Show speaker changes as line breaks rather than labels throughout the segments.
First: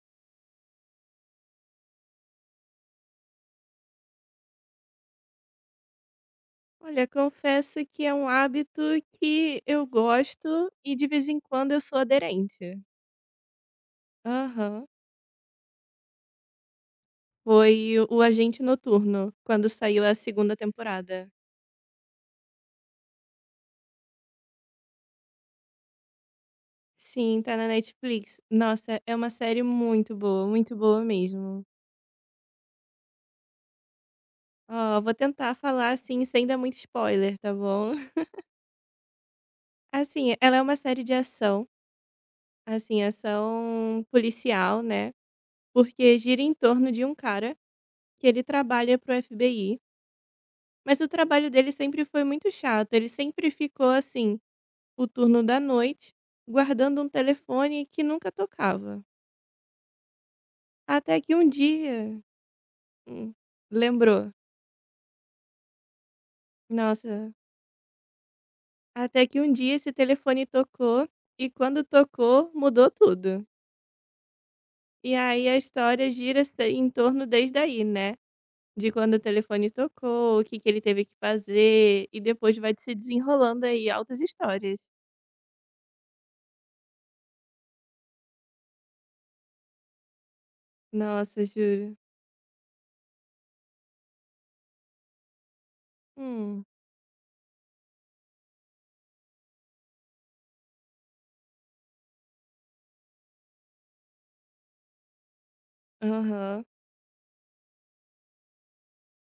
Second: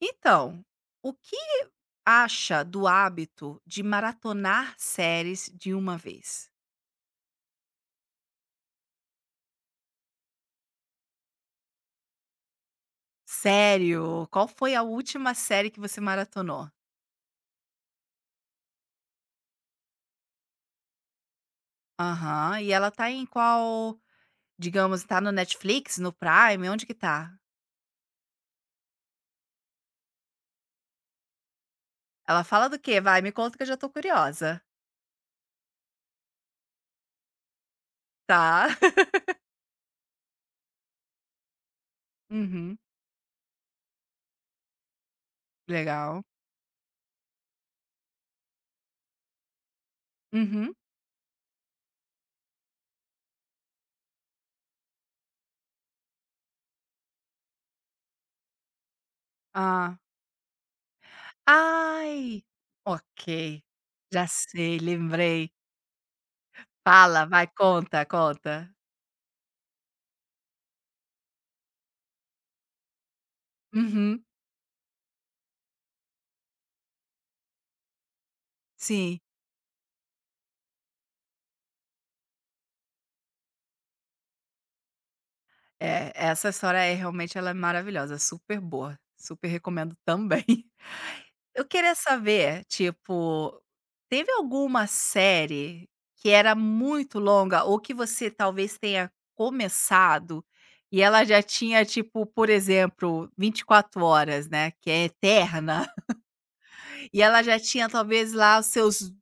Então, o que acha do hábito de maratonar séries de uma vez?
Olha, confesso que é um hábito que eu gosto e de vez em quando eu sou aderente.
Sério? Qual foi a
Aham.
última série que você maratonou?
Foi o Agente Noturno, quando saiu a segunda temporada.
Aham. E ela tá em qual, digamos, tá no Netflix, no Prime, onde que tá?
Sim, tá na Netflix. Nossa, é uma série muito boa mesmo.
Ela fala do quê? Vai, me conta que eu já tô curiosa.
Ó, vou tentar falar assim, sem dar muito spoiler, tá bom?
Tá.
Assim, ela é uma série de ação,
Uhum.
assim, ação policial, né? Porque
Legal.
gira em torno de um cara que ele trabalha pro FBI.
Uhum.
Mas o trabalho dele sempre foi muito chato, ele sempre ficou assim, o turno da noite, guardando um telefone que nunca tocava.
Ah.
Até que um dia
Ai!
hum,
Ok. Já
lembrou.
sei, lembrei. Fala,
Nossa,
vai, conta, conta.
até que um dia esse telefone tocou e quando tocou, mudou tudo.
Uhum.
E aí a história gira em torno desde aí, né? De quando o
Sim.
telefone tocou, o que, que ele teve que fazer, e depois vai se desenrolando aí altas histórias.
É, essa história é realmente ela é maravilhosa, super boa, super recomendo também.
Nossa,
Eu queria
juro.
saber, tipo, teve alguma série que era
Hum,
muito longa ou que você talvez tenha começado e ela já tinha, tipo, por exemplo, 24 horas, né, que é eterna,
aham.
e ela já tinha talvez lá os seus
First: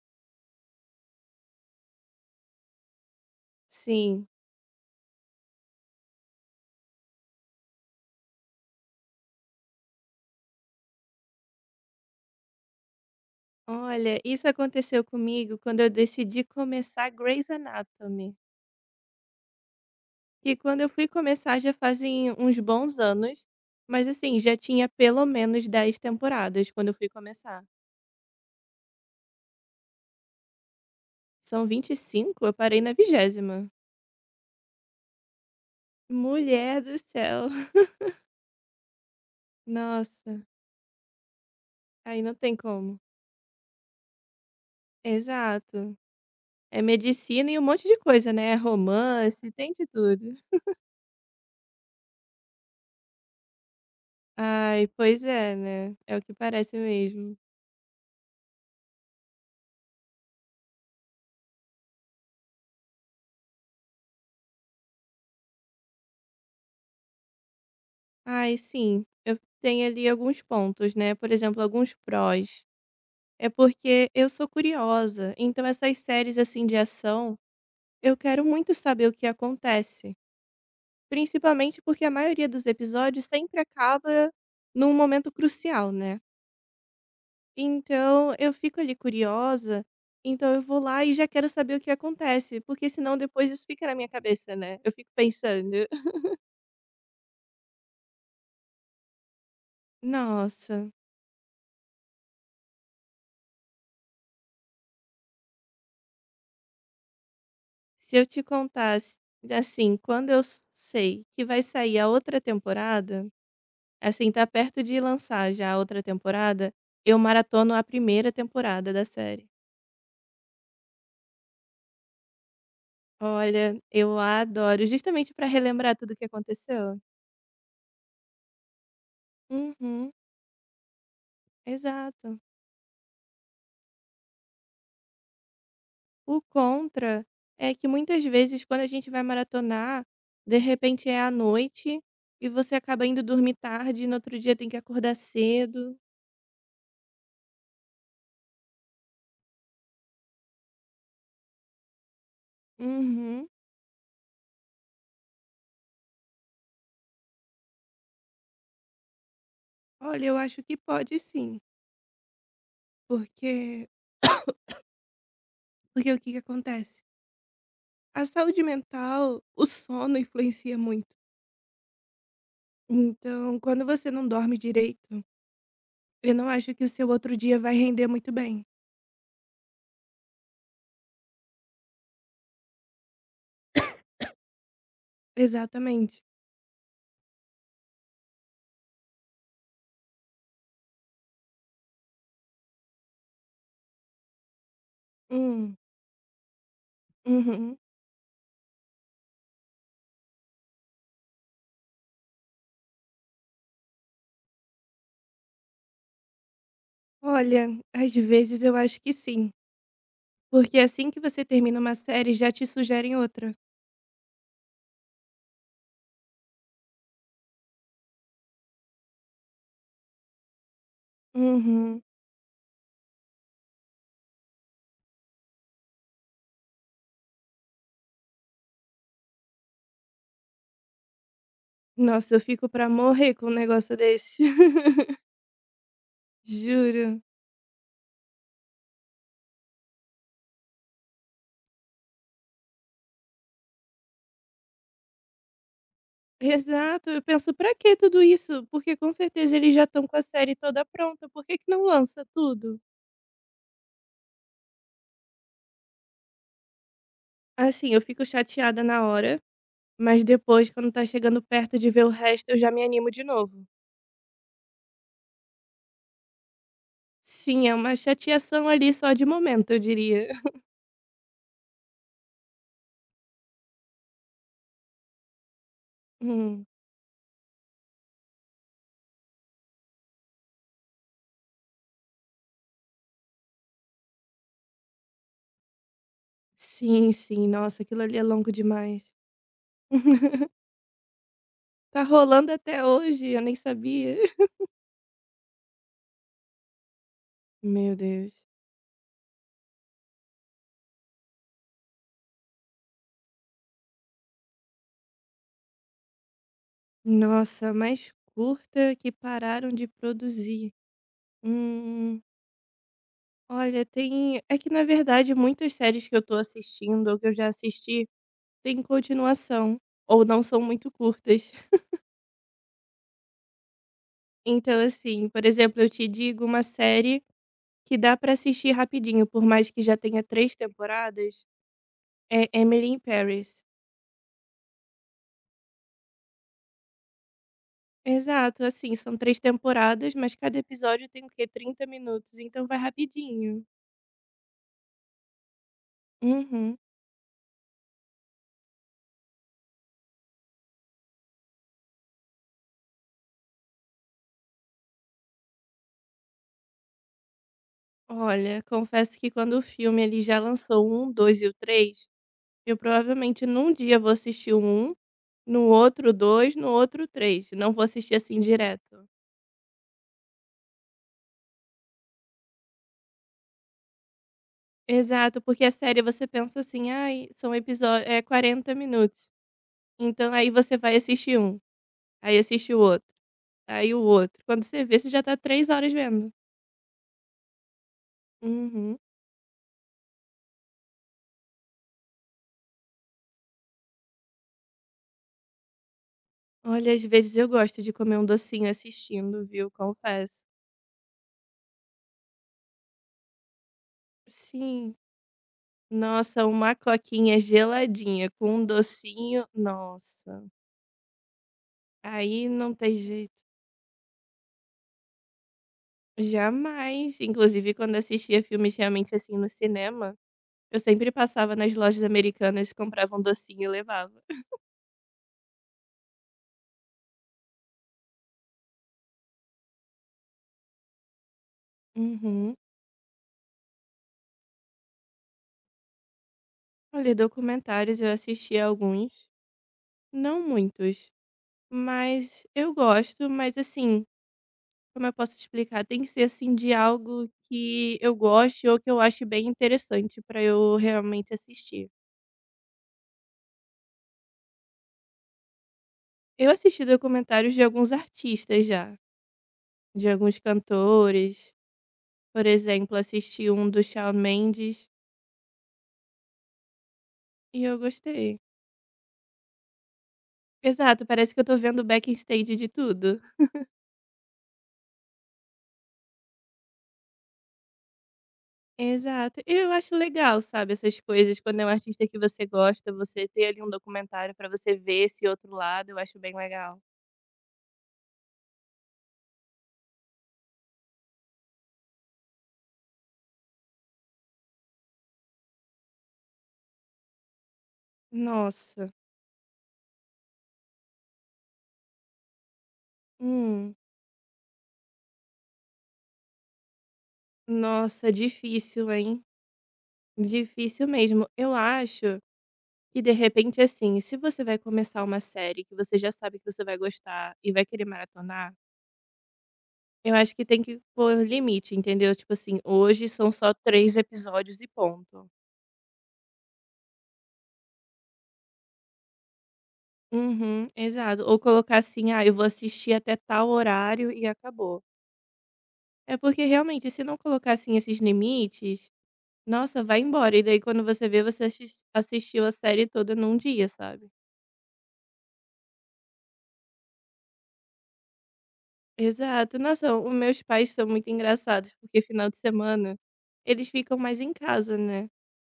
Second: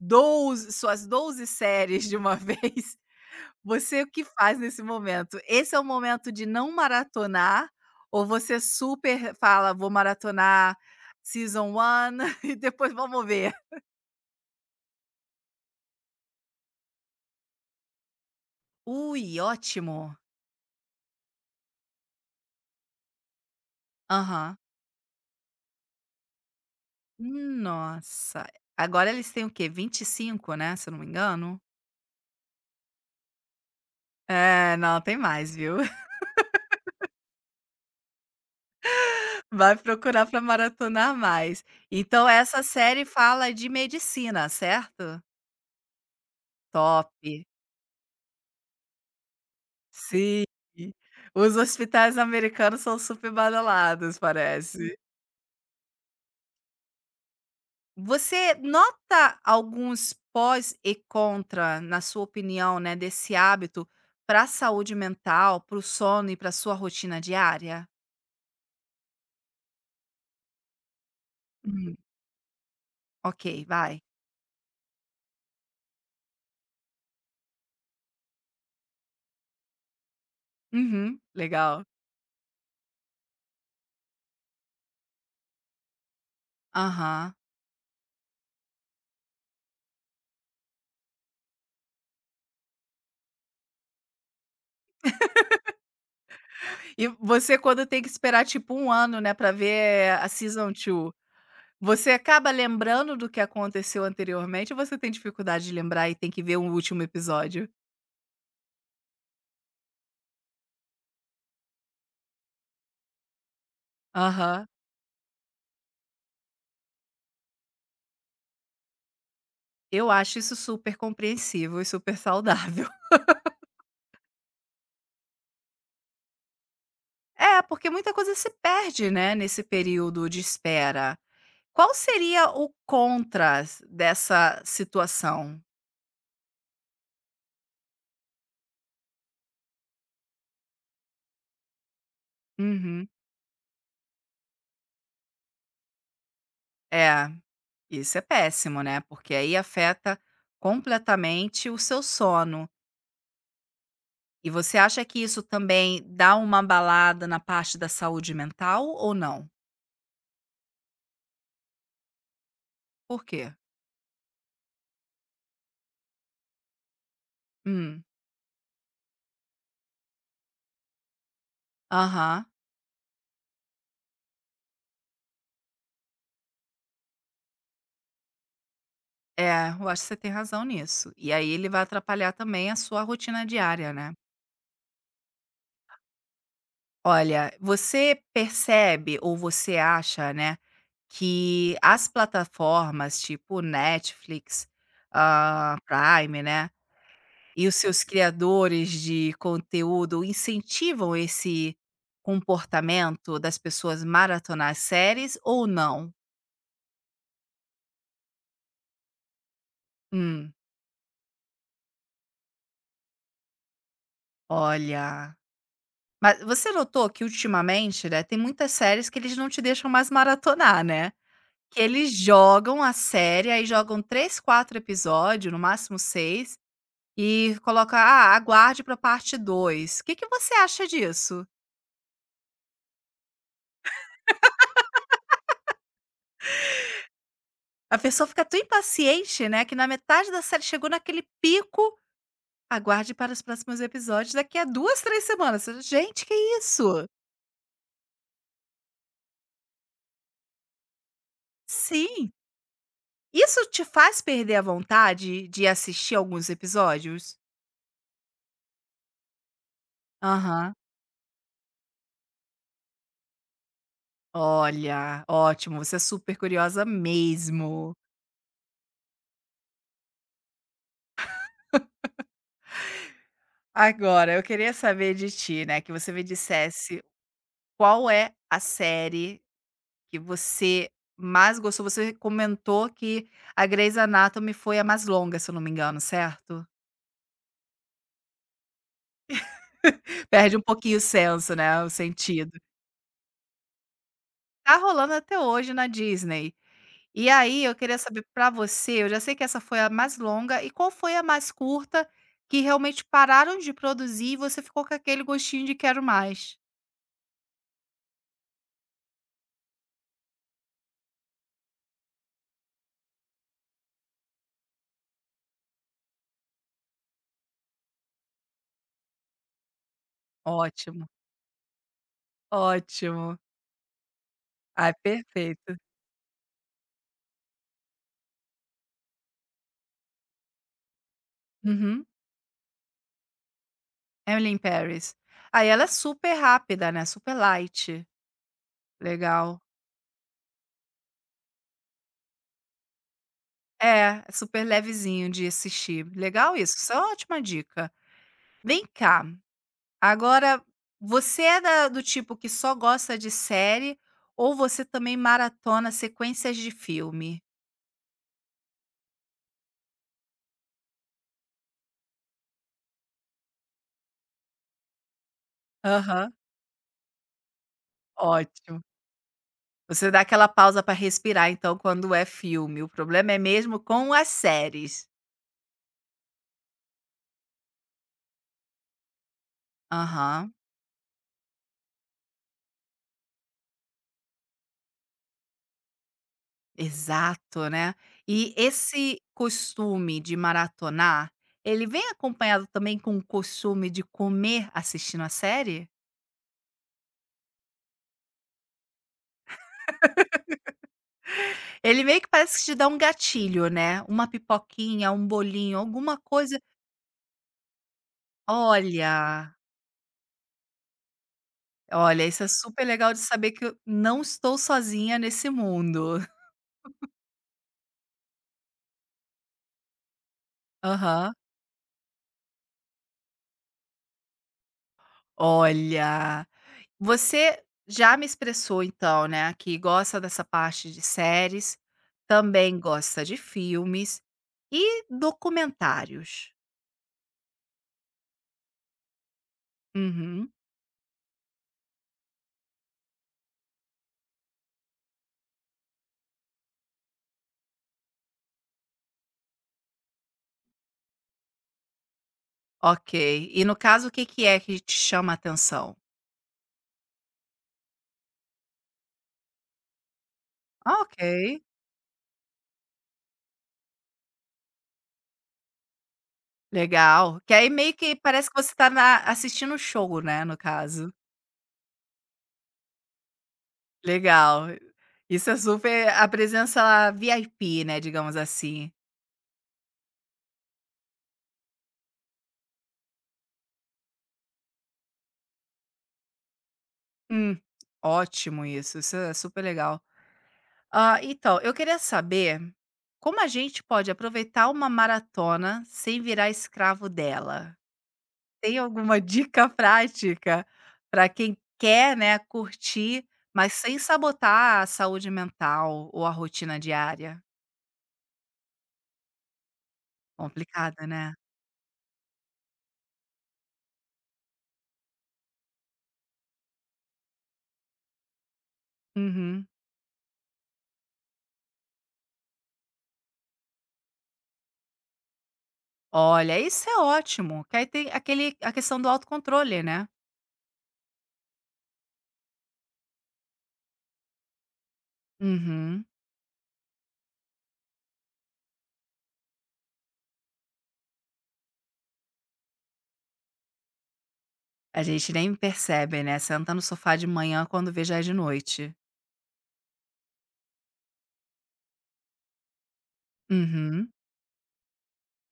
12 suas 12 séries de uma vez, você o que
Sim.
faz nesse momento? Esse é o momento de não maratonar ou você super fala: "Vou maratonar season one e depois vamos ver"?
Olha, isso aconteceu comigo quando eu decidi começar Grey's Anatomy.
Ui, ótimo.
E quando eu fui começar já fazem uns bons anos, mas assim, já
Aham.
tinha pelo menos 10 temporadas quando eu fui começar.
Nossa, agora eles têm o quê? 25, né, se eu não me engano?
São 25, eu parei na vigésima.
É, não, tem mais, viu.
Mulher do céu.
Vai procurar para
Nossa,
maratonar mais.
aí
Então
não tem
essa
como.
série fala de medicina, certo?
Exato. É
Top.
medicina e um monte de coisa, né? É romance, tem de tudo.
Sim, os hospitais americanos são super badalados,
Ai,
parece.
pois é, né? É o que parece mesmo.
Você nota alguns pós e contra, na sua opinião, né, desse hábito para a saúde mental, para o sono e para a sua rotina diária?
Ai, sim, eu tenho ali alguns pontos, né, por exemplo, alguns
Hum,
prós. É
ok, vai.
porque eu sou curiosa, então essas séries, assim, de ação, eu quero muito saber o que acontece.
Uhum,
Principalmente
legal.
porque a maioria dos episódios sempre acaba num momento crucial, né.
Aham.
Então eu fico ali curiosa, então eu vou lá e já quero saber o que acontece, porque senão depois isso fica na minha cabeça, né, eu fico pensando.
E você quando tem que esperar tipo um ano, né, para ver a season
Nossa.
2, você acaba lembrando do que aconteceu anteriormente ou você tem dificuldade de lembrar e tem que ver o último episódio?
Se eu te contasse, assim, quando eu s sei que vai sair a outra temporada, assim, tá
Aham.
perto de lançar já a outra temporada, eu maratono a primeira temporada da série.
Eu acho isso super compreensível e super saudável.
Olha, eu adoro, justamente pra relembrar tudo o que aconteceu.
É, porque muita coisa se perde, né, nesse
Uhum,
período de espera. Qual
exato.
seria o contra dessa situação?
O contra é que muitas vezes quando a gente vai maratonar, de repente é à noite e você acaba
Uhum.
indo dormir tarde e no outro dia tem que acordar cedo.
É, isso é péssimo, né, porque aí afeta completamente o seu sono.
Uhum.
E você acha que isso também dá uma balada na parte da saúde mental ou não?
Olha, eu acho que pode sim.
Por quê?
Porque porque o que que acontece?
Hum.
A saúde mental, o sono influencia muito.
Aham.
Então, quando você não dorme direito, eu não acho que o seu outro dia vai render muito bem.
É, eu acho que você tem razão nisso. E aí ele vai atrapalhar também a sua rotina diária, né.
Exatamente.
Olha, você percebe ou você acha, né, que as plataformas tipo Netflix, hã,
Hum,
Prime, né, e os
uhum.
seus criadores de conteúdo incentivam esse comportamento das pessoas maratonar séries ou não?
Olha, às vezes eu acho que sim,
Hum,
porque assim que você termina uma série, já te sugerem outra.
olha. Mas você notou que ultimamente, né, tem muitas séries que eles não te deixam mais maratonar, né? Que
Uhum.
eles jogam a série, aí jogam 3, 4 episódios, no máximo 6, e coloca, ah, aguarde pra parte dois. O que que você acha disso?
Nossa, eu fico pra morrer com um negócio desse. Juro.
A pessoa fica tão impaciente, né, que na metade da série chegou naquele pico, aguarde para os próximos episódios daqui a 2, 3 semanas. Você, gente, que isso?
Exato, eu penso: "Pra que tudo isso?" Porque com certeza eles já estão com a série toda pronta, por que que não lança
Sim.
tudo?
Isso te faz perder a vontade de assistir alguns episódios?
Assim, eu fico chateada na hora, mas depois
Aham.
quando tá chegando perto de ver o resto, eu já me animo de novo.
Olha, ótimo, você é super curiosa
Sim, é
mesmo.
uma chateação ali só de momento, eu diria.
Agora, eu queria saber de ti, né, que você me
Hum.
dissesse qual é a série que você mais gostou. Você comentou que a Grey's Anatomy foi a mais longa, se eu não me engano, certo?
Sim, sim, nossa, aquilo ali é longo demais.
Perde um pouquinho o senso, né, o
Tá rolando
sentido.
até hoje, eu nem sabia.
Tá rolando até hoje na Disney. E aí eu
Meu
queria saber
Deus.
pra você, eu já sei que essa foi a mais longa, e qual foi a mais curta que realmente pararam de produzir e você ficou com aquele gostinho de "quero mais"?
Nossa, mais curta que pararam de produzir. Hum. Olha, tem é que na verdade muitas séries que eu tô assistindo ou que eu já assisti têm continuação ou não são muito
Ótimo,
curtas.
ótimo.
Então
Ai,
assim, por
perfeito.
exemplo, eu te digo uma série que dá pra assistir rapidinho, por mais que já tenha 3 temporadas,
Uhum.
é Emily in Paris.
Emily in Paris. Aí ela é super rápida, né, super light.
Exato, assim, são 3
Legal.
temporadas, mas cada episódio tem o quê? 30 minutos, então vai rapidinho.
É, é super levezinho de assistir. Legal isso,
Uhum.
isso é uma ótima dica. Vem cá. Agora, você é da do tipo que só gosta de série ou você também maratona sequências de filme?
Olha, confesso que quando o filme ele já lançou o 1, 2 e o 3, eu provavelmente num dia vou assistir o 1. No outro
Aham,
2, no outro 3. Não vou assistir, assim,
ótimo.
direto.
Você dá aquela pausa para respirar, então, quando é filme. O problema é mesmo com as séries.
Exato, porque a série você pensa assim: "Ai, são episo é 40 minutos". Então aí
Aham,
você vai assistir um, aí assiste o outro, aí o outro. Quando você vê, você já tá 3 horas vendo.
exato, né. E
Uhum.
esse costume de maratonar, ele vem acompanhado também com o costume de comer assistindo a série?
Olha, às vezes eu gosto de comer um docinho assistindo, viu, confesso.
Ele meio que parece que te dá um gatilho, né. Uma
Sim.
pipoquinha, um bolinho, alguma
Nossa,
coisa.
uma coquinha geladinha com um docinho,
Olha,
nossa,
olha, isso é
aí não
super
tem
legal de
jeito.
saber que eu não estou sozinha nesse mundo.
Jamais. Inclusive, quando assistia filmes realmente assim no cinema, eu sempre
Aham.
passava nas lojas americanas, comprava um docinho e levava.
Olha, você já me expressou então, né, que gosta dessa parte de séries,
Uhum.
também gosta de filmes e documentários.
Olha, documentários eu assisti alguns, não
Uhum,
muitos, mas eu gosto, mas assim, como eu posso explicar, tem que ser assim de algo que eu goste ou que eu ache bem interessante pra eu realmente assistir.
ok. E no caso, o que que é que te chama a atenção?
Eu assisti documentários de alguns artistas já, de alguns
Ah, ok,
cantores, por exemplo, assisti um do Shawn Mendes.
legal. Que
E
aí
eu
meio que
gostei.
parece que você tá na assistindo o show, né, no
Exato,
caso.
parece que eu tô vendo o backstage de tudo.
Legal. Isso é super a presença VIP, né, digamos assim.
Exato. E eu acho legal, sabe, essas coisas, quando é um artista que você gosta, você ter ali um documentário pra você ver esse outro lado, eu acho bem legal.
Hum, ótimo isso, isso é super legal. Ah, então, eu queria saber como a gente pode aproveitar uma maratona sem virar escravo dela. Tem
Nossa.
alguma dica prática para quem quer, né, curtir, mas
Hum.
sem sabotar a saúde mental ou a rotina diária?
Nossa, difícil, hein? Difícil
Complicada,
mesmo.
né?
Eu acho que, de repente, assim, se você vai começar uma série que você já sabe que você vai gostar e vai querer maratonar,
Uhum.
eu acho que tem que pôr limite, entendeu? Tipo assim, hoje são só 3 episódios e ponto.
Olha, isso é ótimo, que aí tem aquele a questão do autocontrole, né.
Uhum, exato. Ou colocar assim: "Ah, eu vou assistir até tal horário e acabou".
Uhum.
É porque realmente se não colocar assim esses limites, nossa, vai embora. E daí quando você vê, você assistiu a série toda num dia, sabe.
A gente nem percebe, né, senta no sofá de manhã quando vê já é de noite.
Exato. Nossa, os meus pais são muito engraçados, porque final de semana eles ficam
Uhum.
mais em casa, né.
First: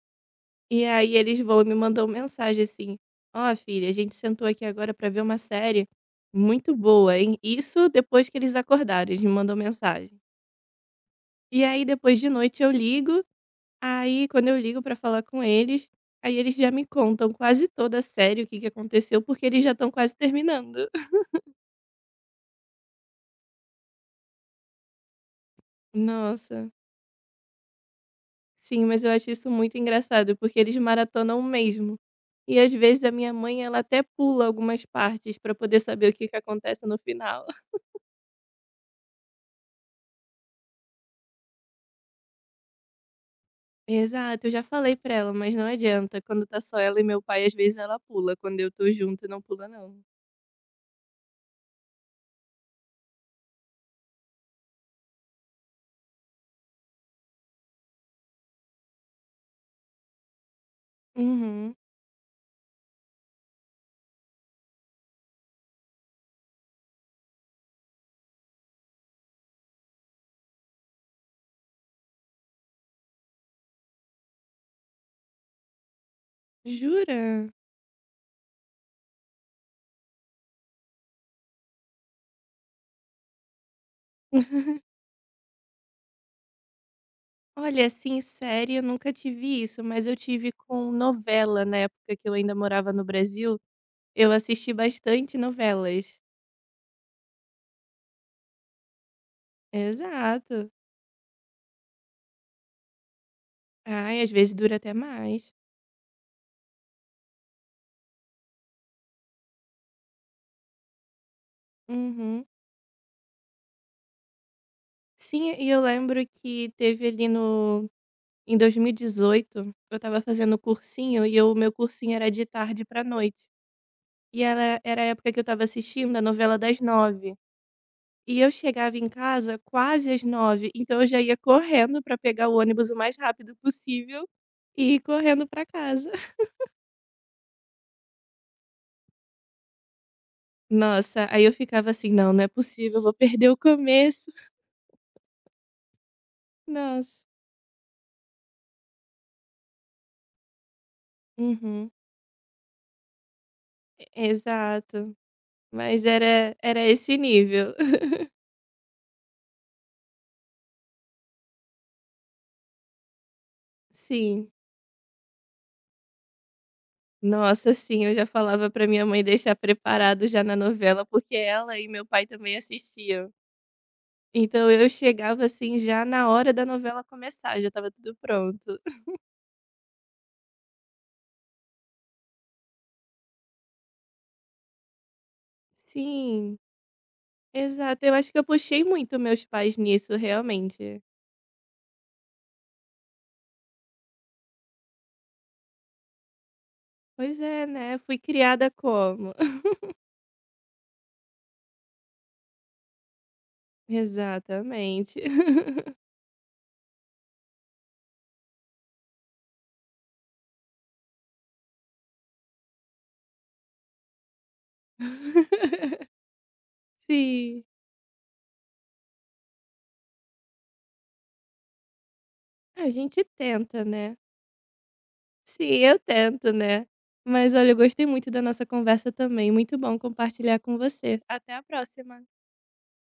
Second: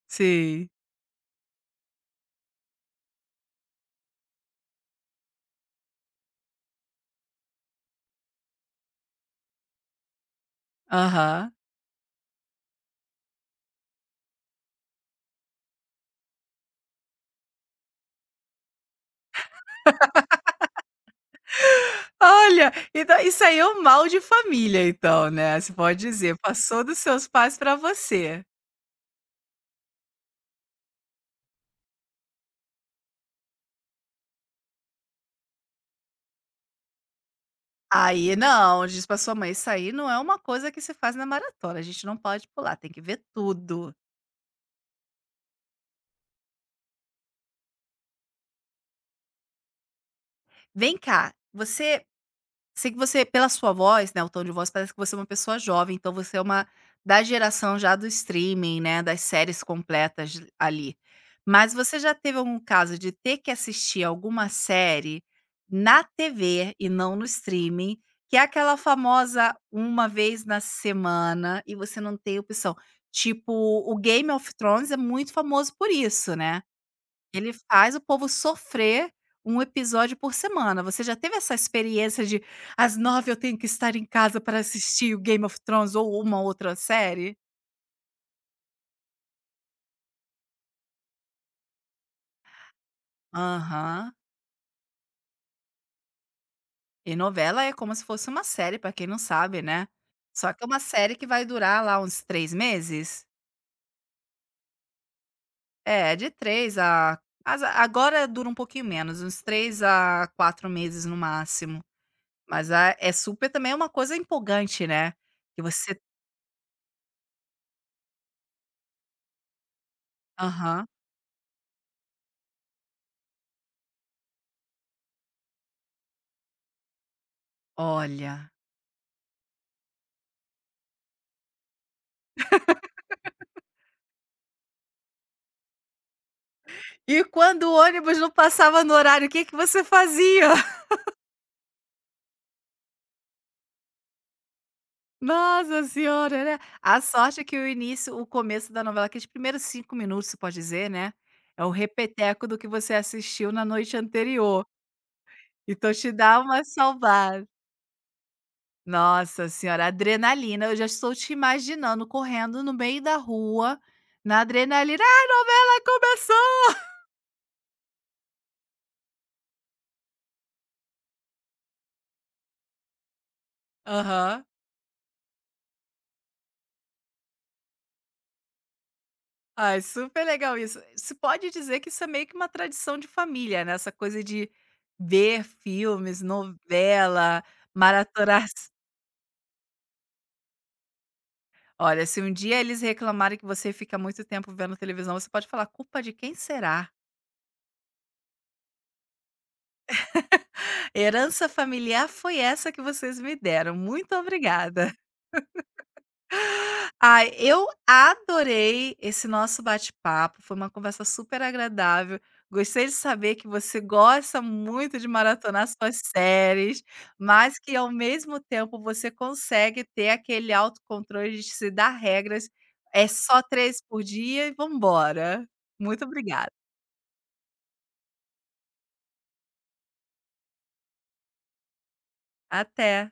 Sim.
E aí eles vão e me mandam mensagem assim: "Ó filha, a gente sentou aqui agora pra ver uma série muito boa, hein". Isso depois que eles acordarem eles me mandam mensagem.
Aham.
E aí depois de noite eu ligo, aí quando eu ligo pra falar com eles, aí eles já me contam quase toda a série, o que que aconteceu, porque eles já estão quase terminando.
Olha, então isso aí é um mal de família então, né, se pode dizer,
Nossa,
passou dos seus pais pra você.
sim, mas eu acho isso muito engraçado, porque eles maratonam mesmo. E às vezes a minha mãe, ela até pula algumas partes pra poder saber o que que acontece no final.
Aí não, diz pra sua mãe: "Isso aí não é uma coisa que se faz na maratona, a gente não pode pular, tem que ver tudo".
Exato, eu já falei pra ela, mas não adianta. Quando tá só ela e meu pai, às vezes ela pula. Quando eu tô junto, não pula, não.
Vem cá, você. Sei que você, pela sua voz, né, o tom de voz, parece que você é uma pessoa jovem, então você é uma da geração já do streaming, né, das séries completas ali. Mas
Uhum.
você já teve algum caso de ter que assistir alguma série na TV e não no streaming, que é aquela famosa uma vez na semana e você não tem opção? Tipo, o Game of Thrones é muito famoso por isso, né?
Jura?
Ele faz o povo sofrer um episódio por semana. Você já teve essa experiência de: "Às 9 eu tenho que estar em casa para assistir o Game of Thrones ou uma outra série?"
Olha, assim, série eu nunca tive isso, mas eu tive com novela na época que eu ainda morava no Brasil,
Aham.
eu assisti bastante novelas.
E novela é como se fosse uma série, pra quem não sabe, né. Só que é
Exato.
uma série que vai durar lá uns 3 meses.
Ai, às vezes dura até mais.
É, de 3 a as agora dura um pouquinho menos, uns 3 a 4 meses no máximo.
Uhum.
Mas a é super também é uma coisa empolgante, né,
Sim,
que
e eu
você
lembro que teve ali no em 2018, eu estava fazendo
aham.
cursinho e o meu cursinho era de tarde pra noite. E era a época que eu estava assistindo a novela das 9. E eu
Olha.
chegava em casa quase às 9, então eu já ia correndo para pegar o ônibus o mais rápido possível e ir correndo para casa.
E quando o ônibus não passava no horário, o que que você fazia?
Nossa, aí eu ficava assim: "Não, não é possível, eu vou perder o começo".
Nossa senhora, né. A
Nossa.
sorte é que o começo da novela, aqueles primeiros 5 minutos, se pode dizer, né, é o
Uhum.
repeteco do que você assistiu na noite
E
anterior,
exato.
então
Mas
te dá
era
uma
era esse
salvada.
nível.
Nossa senhora, adrenalina, eu já estou te imaginando correndo no meio da rua, na
Sim.
adrenalina: "Ah, a novela começou!"
Nossa, sim, eu já falava para minha mãe deixar preparado já na novela, porque ela e meu pai também assistiam.
Aham.
Então eu chegava, assim, já na hora da novela começar, já estava tudo pronto.
Ai, super legal isso. Se pode dizer que isso é meio que uma tradição de família, né, essa coisa de ver filmes,
Sim.
novela,
Exato, eu acho que eu
maratonar.
puxei muito meus pais nisso, realmente.
Olha, se um dia eles reclamarem que você fica muito tempo vendo televisão, você pode falar: "Culpa de quem será?
Pois é, né, fui criada como?
Herança familiar foi essa que vocês me deram, muito obrigada".
Exatamente.
Ah, eu adorei esse nosso bate-papo, foi uma conversa super agradável. Gostei de saber que você gosta muito de maratonar suas séries, mas
Sim,
que ao mesmo tempo você consegue ter aquele autocontrole de se dar regras.
a
É
gente
só 3
tenta,
por
né.
dia e vambora.
Sim, eu
Muito obrigada.
tento, né. Mas olha, eu gostei muito da nossa conversa também, muito bom compartilhar com você. Até a próxima.
Até.